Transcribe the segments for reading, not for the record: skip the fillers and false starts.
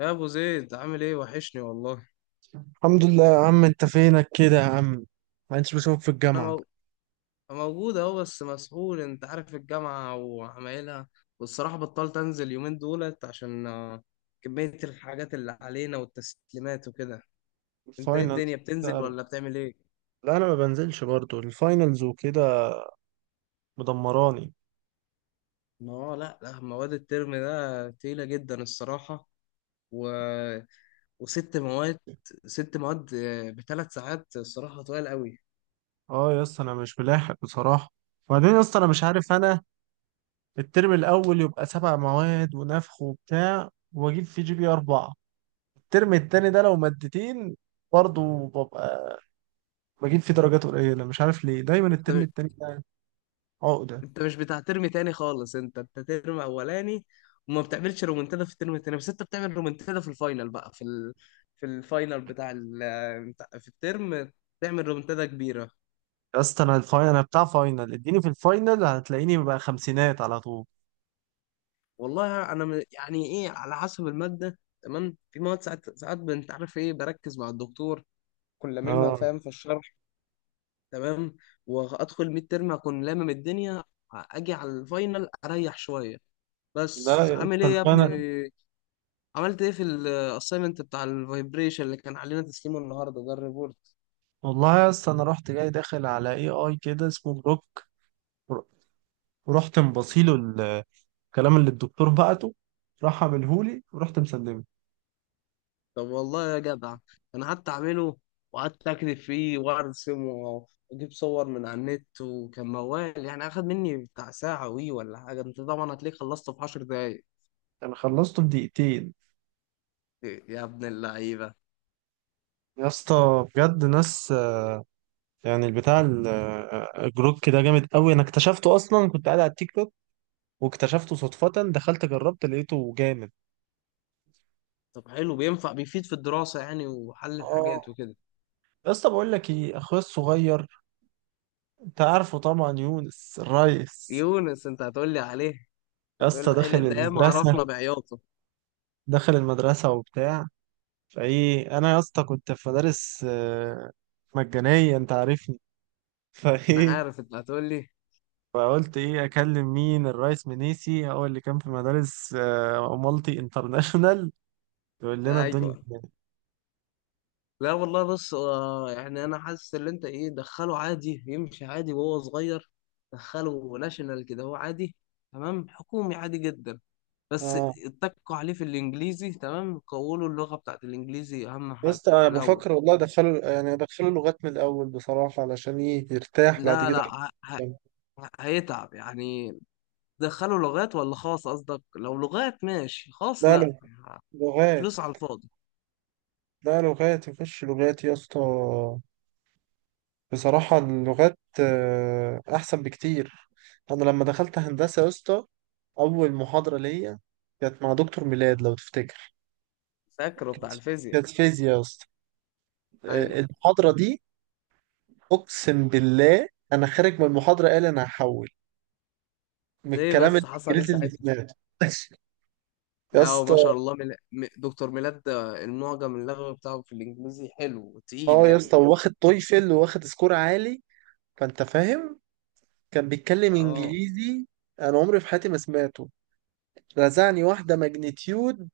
يا ابو زيد، عامل ايه؟ وحشني والله. الحمد لله يا عم. انت فينك كده يا عم؟ ما انتش بشوفك في انا الجامعة. مو... موجود اهو، بس مسحول. انت عارف الجامعه وعمايلها. والصراحه بطلت انزل يومين دولت عشان كميه الحاجات اللي علينا والتسليمات وكده. انت ايه الدنيا، الفاينلز. بتنزل لا. ولا بتعمل ايه؟ انا ما بنزلش برضو الفاينلز وكده، مدمراني. ما هو لا لا، مواد الترم ده تقيله جدا الصراحه. و... وست مواد، ست مواد بثلاث ساعات الصراحه طويل قوي. اه يا اسطى انا مش ملاحق بصراحة. وبعدين يا اسطى انا مش عارف، انا الترم الاول يبقى سبع مواد ونفخ وبتاع واجيب فيه جي بي اربعة، الترم التاني ده لو مادتين برضو ببقى بجيب فيه درجات قليلة. مش عارف ليه دايما الترم التاني ده عقدة. انت مش بتاع ترم تاني خالص، انت ترم اولاني وما بتعملش رومنتادا في الترم التاني، بس انت بتعمل رومنتادا في الفاينل بقى، في ال... في الفاينل بتاع ال... بتاع- في الترم تعمل رومنتادا كبيره. يا اسطى انا الفاينل، انا بتاع فاينل، اديني في الفاينل هتلاقيني ببقى خمسينات على طول. والله يعني ايه، على حسب الماده. تمام، في مواد ساعات ساعات انت عارف ايه، بركز مع الدكتور كل لاممها، اه. فاهم في الشرح تمام. وادخل ميد ترم اكون لامم الدنيا، اجي على الفاينل اريح شويه. لا بس يا عامل اسطى ايه يا ابني؟ فانا، عملت ايه في الاسايمنت بتاع الفايبريشن اللي كان علينا تسليمه النهارده ده، الريبورت؟ والله يا اسطى انا رحت جاي داخل على اي اي كده اسمه بروك، ورحت مبصيله الكلام اللي الدكتور بعته، راح عملهولي ورحت مسلمه. طب والله يا جدع، انا قعدت اعمله وقعدت اكتب فيه وارسم واجيب صور من على النت، وكان موال يعني، اخد مني بتاع ساعه وي ولا حاجه. انت طبعا هتلاقيه خلصته في 10 دقايق. انا خلصته في دقيقتين. يا ابن اللعيبه! يا اسطى بجد ناس يعني البتاع الجروك ده جامد قوي. انا اكتشفته اصلا كنت قاعد على التيك توك واكتشفته صدفة، دخلت جربت لقيته جامد. طب حلو، بينفع بيفيد في الدراسه يعني وحل الحاجات اه. وكده؟ يا اسطى بقول لك ايه، اخويا الصغير، انت عارفه طبعا، يونس الريس. يونس، انت هتقول لي عليه؟ يا هتقول اسطى لي داخل عليه. ده ياما عرفنا المدرسة. بعياطه. داخل المدرسة وبتاع. فايه انا يا اسطى كنت في مدارس مجانية، انت عارفني. انا فايه، عارف انت هتقول لي. فقلت ايه اكلم مين؟ الرئيس منيسي هو اللي كان في مدارس مالتي انترناشونال. يقول لنا الدنيا. ايوه. لا والله، بص يعني انا حاسس ان انت ايه، دخله عادي يمشي عادي وهو صغير. دخله ناشونال كده هو عادي، تمام، حكومي عادي جدا، بس. اه اتكوا عليه في الانجليزي تمام قولوا اللغة بتاعت الانجليزي اهم يا حاجة اسطى انا في الاول بفكر والله ادخله، يعني ادخله لغات من الاول بصراحه، علشان ايه يرتاح بعد لا كده. لا، هيتعب يعني. دخله لغات ولا خاص؟ قصدك لو لغات ماشي، خاص لا لا، لا لغات. فلوس على الفاضي. لا لغات، يخش لغات يا اسطى. بصراحة اللغات أحسن بكتير. أنا لما دخلت هندسة يا اسطى، أول محاضرة ليا كانت مع دكتور ميلاد لو تفتكر. فاكره كانت، بتاع الفيزياء؟ فيزياء يا اسطى، ايوه. المحاضرة دي. أقسم بالله أنا خارج من المحاضرة قال أنا هحول، من ليه الكلام بس، حصل ايه الإنجليزي اللي ساعتها؟ سمعته. يا لا اسطى. وما شاء الله، دكتور ميلاد ده المعجم اللغوي بتاعه في الانجليزي حلو وتقيل اه يا يعني. اسطى واخد تويفل واخد سكور عالي، فأنت فاهم، كان بيتكلم اه. إنجليزي. أنا عمري في حياتي ما سمعته. رزعني واحدة ماجنتيود.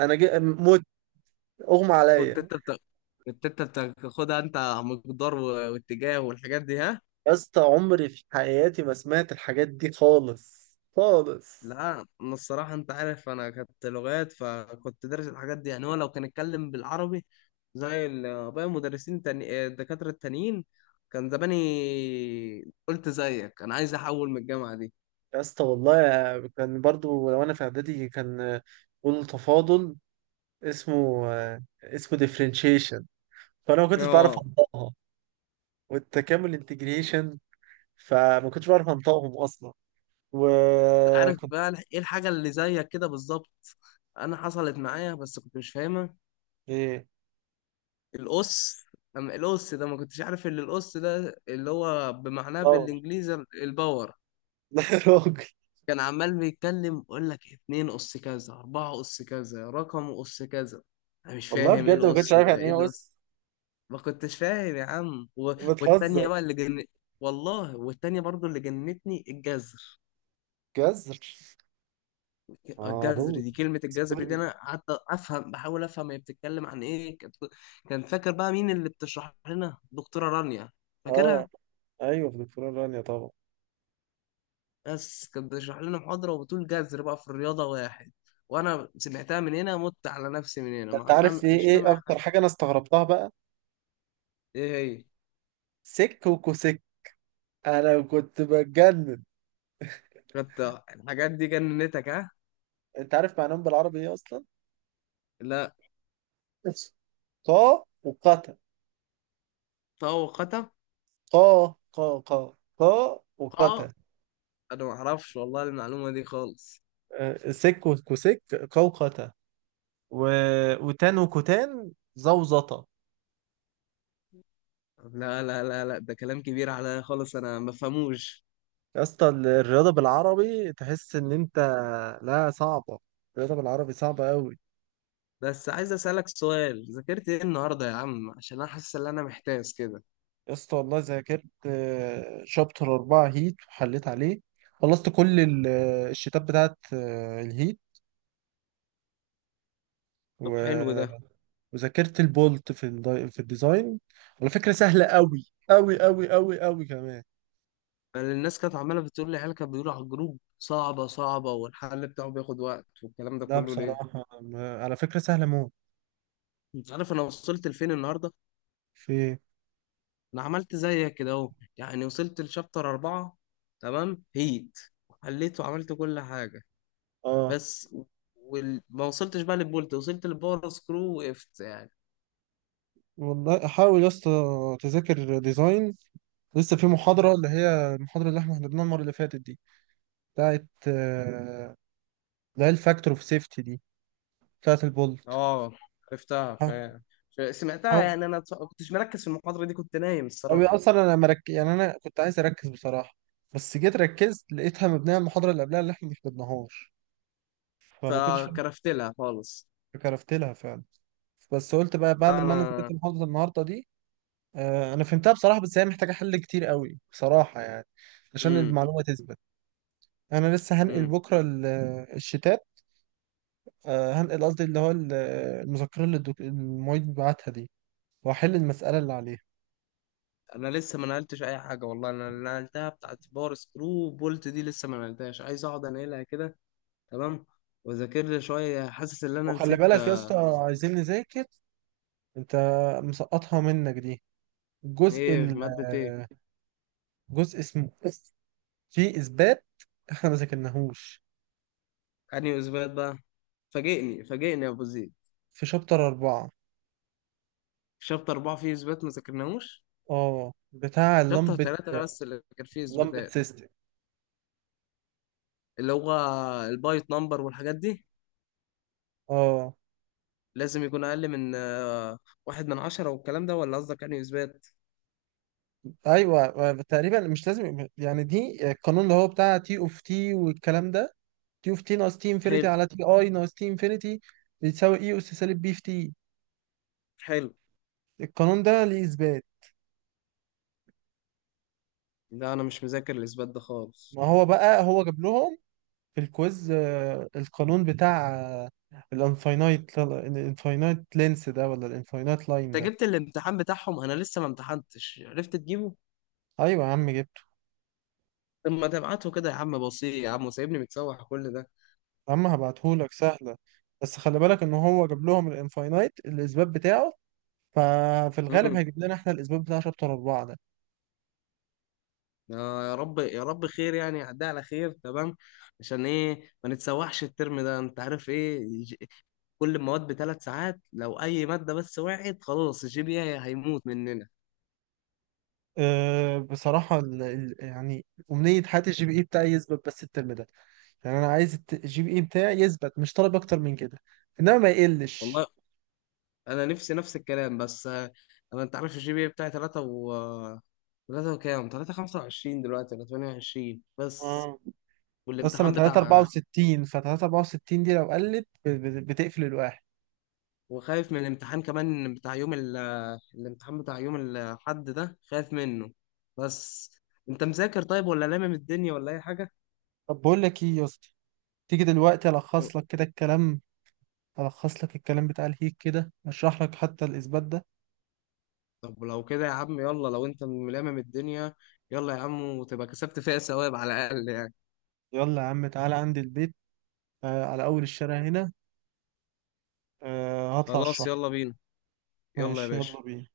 أنا جا... اغمى كنت عليا. انت بت... كنت انت بتاخدها انت على مقدار واتجاه والحاجات دي، ها؟ يا اسطى عمري في حياتي ما سمعت الحاجات دي خالص خالص. لا، انا الصراحه، انت عارف انا كنت لغات فكنت دارس الحاجات دي يعني. هو لو كان اتكلم بالعربي زي باقي المدرسين، تاني... آه، الدكاتره التانيين، كان زماني قلت زيك، انا عايز احول من الجامعه دي. يا اسطى والله كان برضو لو انا في اعدادي كان بيقولوا تفاضل، اسمه اسمه ديفرنشيشن، فانا ما كنتش بعرف اه. انطقها. والتكامل انتجريشن، فما كنتش بعرف انطقهم اصلا. عارف وكنت. بقى ايه الحاجة اللي زيك كده بالظبط؟ انا حصلت معايا بس كنت مش فاهمها. ايه. القص. اما القص ده، ما كنتش عارف ان القص ده اللي هو بمعناه لا لا بالانجليزي الباور. يا راجل. كان عمال بيتكلم يقول لك اتنين قص كذا، اربعة قص كذا، رقم قص كذا. انا مش والله فاهم ايه بجد ما كنتش القص عارف ده، يعني ايه ايه القص. اس. ما كنتش فاهم يا عم. والتانية بتهزر. بقى اللي جن. والله، والتانية برضو اللي جنتني، الجزر. جزر. اه الجذر رود. دي، كلمة الجذر سوري. دي أنا قعدت أفهم، بحاول أفهم هي بتتكلم عن إيه. كانت، كان فاكر بقى مين اللي بتشرح لنا؟ دكتورة رانيا. اه. فاكرها؟ ايوه في دكتوراه رانيا طبعا. بس كانت بتشرح لنا محاضرة وبتقول جذر بقى في الرياضة واحد، وأنا سمعتها من هنا، مت على نفسي، من هنا انت ما عارف فاهم، ايه مش فاهم ايه أي اكتر حاجة. حاجه انا استغربتها بقى؟ إيه هي؟ سك وكوسك. انا كنت بتجنن. كانت. الحاجات دي جننتك، ها؟ انت عارف معناهم بالعربي ايه اصلا؟ لا. قا وقتا. طاقة. قا قا قا قا قا. وقتا. أنا ما أعرفش والله المعلومة دي خالص. سك وكوسك. قا وقتا. و... وتان وكتان زوزطة. لا لا لا لا، ده كلام كبير عليا خالص، أنا ما بفهموش. يا اسطى الرياضه بالعربي تحس ان انت، لا صعبه، الرياضه بالعربي صعبه قوي. بس عايز اسالك سؤال، ذاكرت ايه النهارده يا عم؟ عشان انا حاسس ان انا محتاس كده. يا اسطى والله ذاكرت شابتر أربعة هيت وحليت عليه. خلصت كل الشتات بتاعت الهيت، طب حلو و- ده. وذاكرت البولت في في الديزاين. على فكرة سهلة أوي أوي أوي أوي أوي كمان. أنا الناس كانت عماله بتقول لي، العيال كانت بيقولوا على الجروب صعبه صعبه والحل بتاعه بياخد وقت والكلام ده لا كله، ليه؟ بصراحة على فكرة سهلة موت. انت عارف انا وصلت لفين النهارده؟ في. انا عملت زيك كده اهو، يعني وصلت لشابتر 4، تمام، هيت، حليت وعملت كل حاجه. اه. بس ما وصلتش بقى للبولت، وصلت للباور سكرو وقفت يعني. والله حاول يا اسطى تذاكر ديزاين. لسه في محاضرة، اللي هي المحاضرة اللي احنا حضرناها المرة اللي فاتت دي، بتاعت اللي هي الفاكتور اوف سيفتي دي، بتاعت البولت. اه، عرفتها، سمعتها حاول. يعني، انا ما كنتش مركز في المحاضره دي، كنت نايم أو الصراحه اصلا يعني انا كنت عايز اركز بصراحه، بس جيت ركزت لقيتها مبنيه على المحاضره اللي قبلها اللي احنا ما حفظناهاش، فما كنتش فاهم. فكرفت لها خالص. كرفت لها فعلا. بس قلت بقى بعد ما انا ذاكرت انا محاضره النهارده دي، آه انا فهمتها بصراحه، بس هي محتاجه حل كتير قوي بصراحه يعني، عشان امم المعلومه تثبت. انا لسه هنقل امم بكره الشتات، آه هنقل قصدي اللي هو المذكره اللي المعيد بعتها دي، واحل المساله اللي عليها. انا لسه ما نقلتش اي حاجه والله، انا اللي نقلتها بتاعت باور سكرو بولت دي لسه ما نقلتهاش، عايز اقعد انقلها كده تمام، واذاكر لي شويه. حاسس ان انا وخلي نسيت. بالك يا اسطى، عايزين نذاكر. انت مسقطها منك دي، الجزء ايه ال ماده آه، ايه؟ جزء اسمه، في إثبات إحنا ما ذاكرناهوش. انهي اثبات بقى؟ فاجئني فاجئني يا ابو زيد. في شابتر أربعة. شابتر 4 فيه اثبات ما ذاكرناهوش؟ أه بتاع شابتر اللمبد، 3 بس اللي كان فيه لمبد اثباتات، سيستم. اللي هو البايت نمبر والحاجات دي، أه. لازم يكون أقل من 1/10 والكلام ده. ولا قصدك يعني إثبات؟ أيوه تقريبا مش لازم يعني، دي القانون اللي هو بتاع تي أوف تي والكلام ده. تي أوف تي ناقص تي إنفينيتي حلو. على تي أي ناقص تي إنفينيتي بيتساوي إي أس سالب بي في تي. حلو. القانون ده ليه إثبات. لا أنا مش مذاكر الإثبات ده خالص. ما هو بقى هو جاب لهم في الكويز القانون بتاع الانفاينايت لينس ده، ولا الانفاينايت لاين أنت ده؟ جبت الامتحان بتاعهم؟ أنا لسه ما امتحنتش، عرفت تجيبه؟ ايوه يا عم جبته. طب ما تبعته كده يا عم؟ بسيط يا عم، وسايبني متسوح كل ده. يا عم هبعتهولك، سهله. بس خلي بالك ان هو جاب لهم الانفاينايت الاثبات بتاعه، ففي الغالب امم هيجيب لنا احنا الاثبات بتاع شابتر اربعه ده. آه يا رب، يا رب خير يعني، يعدي على خير تمام. عشان ايه ما نتسوحش الترم ده؟ انت عارف ايه، ج- كل المواد بثلاث ساعات، لو اي ماده بس وقعت خلاص الجي بي اي هيموت مننا. أه بصراحه يعني امنيه حياتي الجي بي اي بتاعي يثبت بس الترم ده. يعني انا عايز الجي بي اي بتاعي يثبت، مش طالب اكتر من كده، انما ما والله يقلش. انا نفسي نفس الكلام، بس انا، انت عارف الجي بي بتاعي 3 و 3 وكام، 3 25 دلوقتي ولا 28 بس. بس انا والامتحان بتاع، 364، ف 364 دي لو قلت بتقفل الواحد. وخايف من الامتحان كمان بتاع يوم الامتحان بتاع يوم الحد ده خايف منه بس. انت مذاكر طيب ولا لامم الدنيا ولا اي حاجة؟ طب بقول لك ايه يا اسطى، تيجي دلوقتي لو- الخص لك كده الكلام، الخص لك الكلام بتاع الهيك كده، اشرح لك حتى الاثبات ده. طب لو كده يا عم يلا، لو انت ملامم الدنيا يلا يا عم، وتبقى كسبت فيها ثواب على الاقل يعني. يلا يا عم تعالى عندي البيت، آه على اول الشارع هنا، آه هطلع خلاص اشرح لك. يلا بينا. يلا يا ماشي يلا باشا. بينا.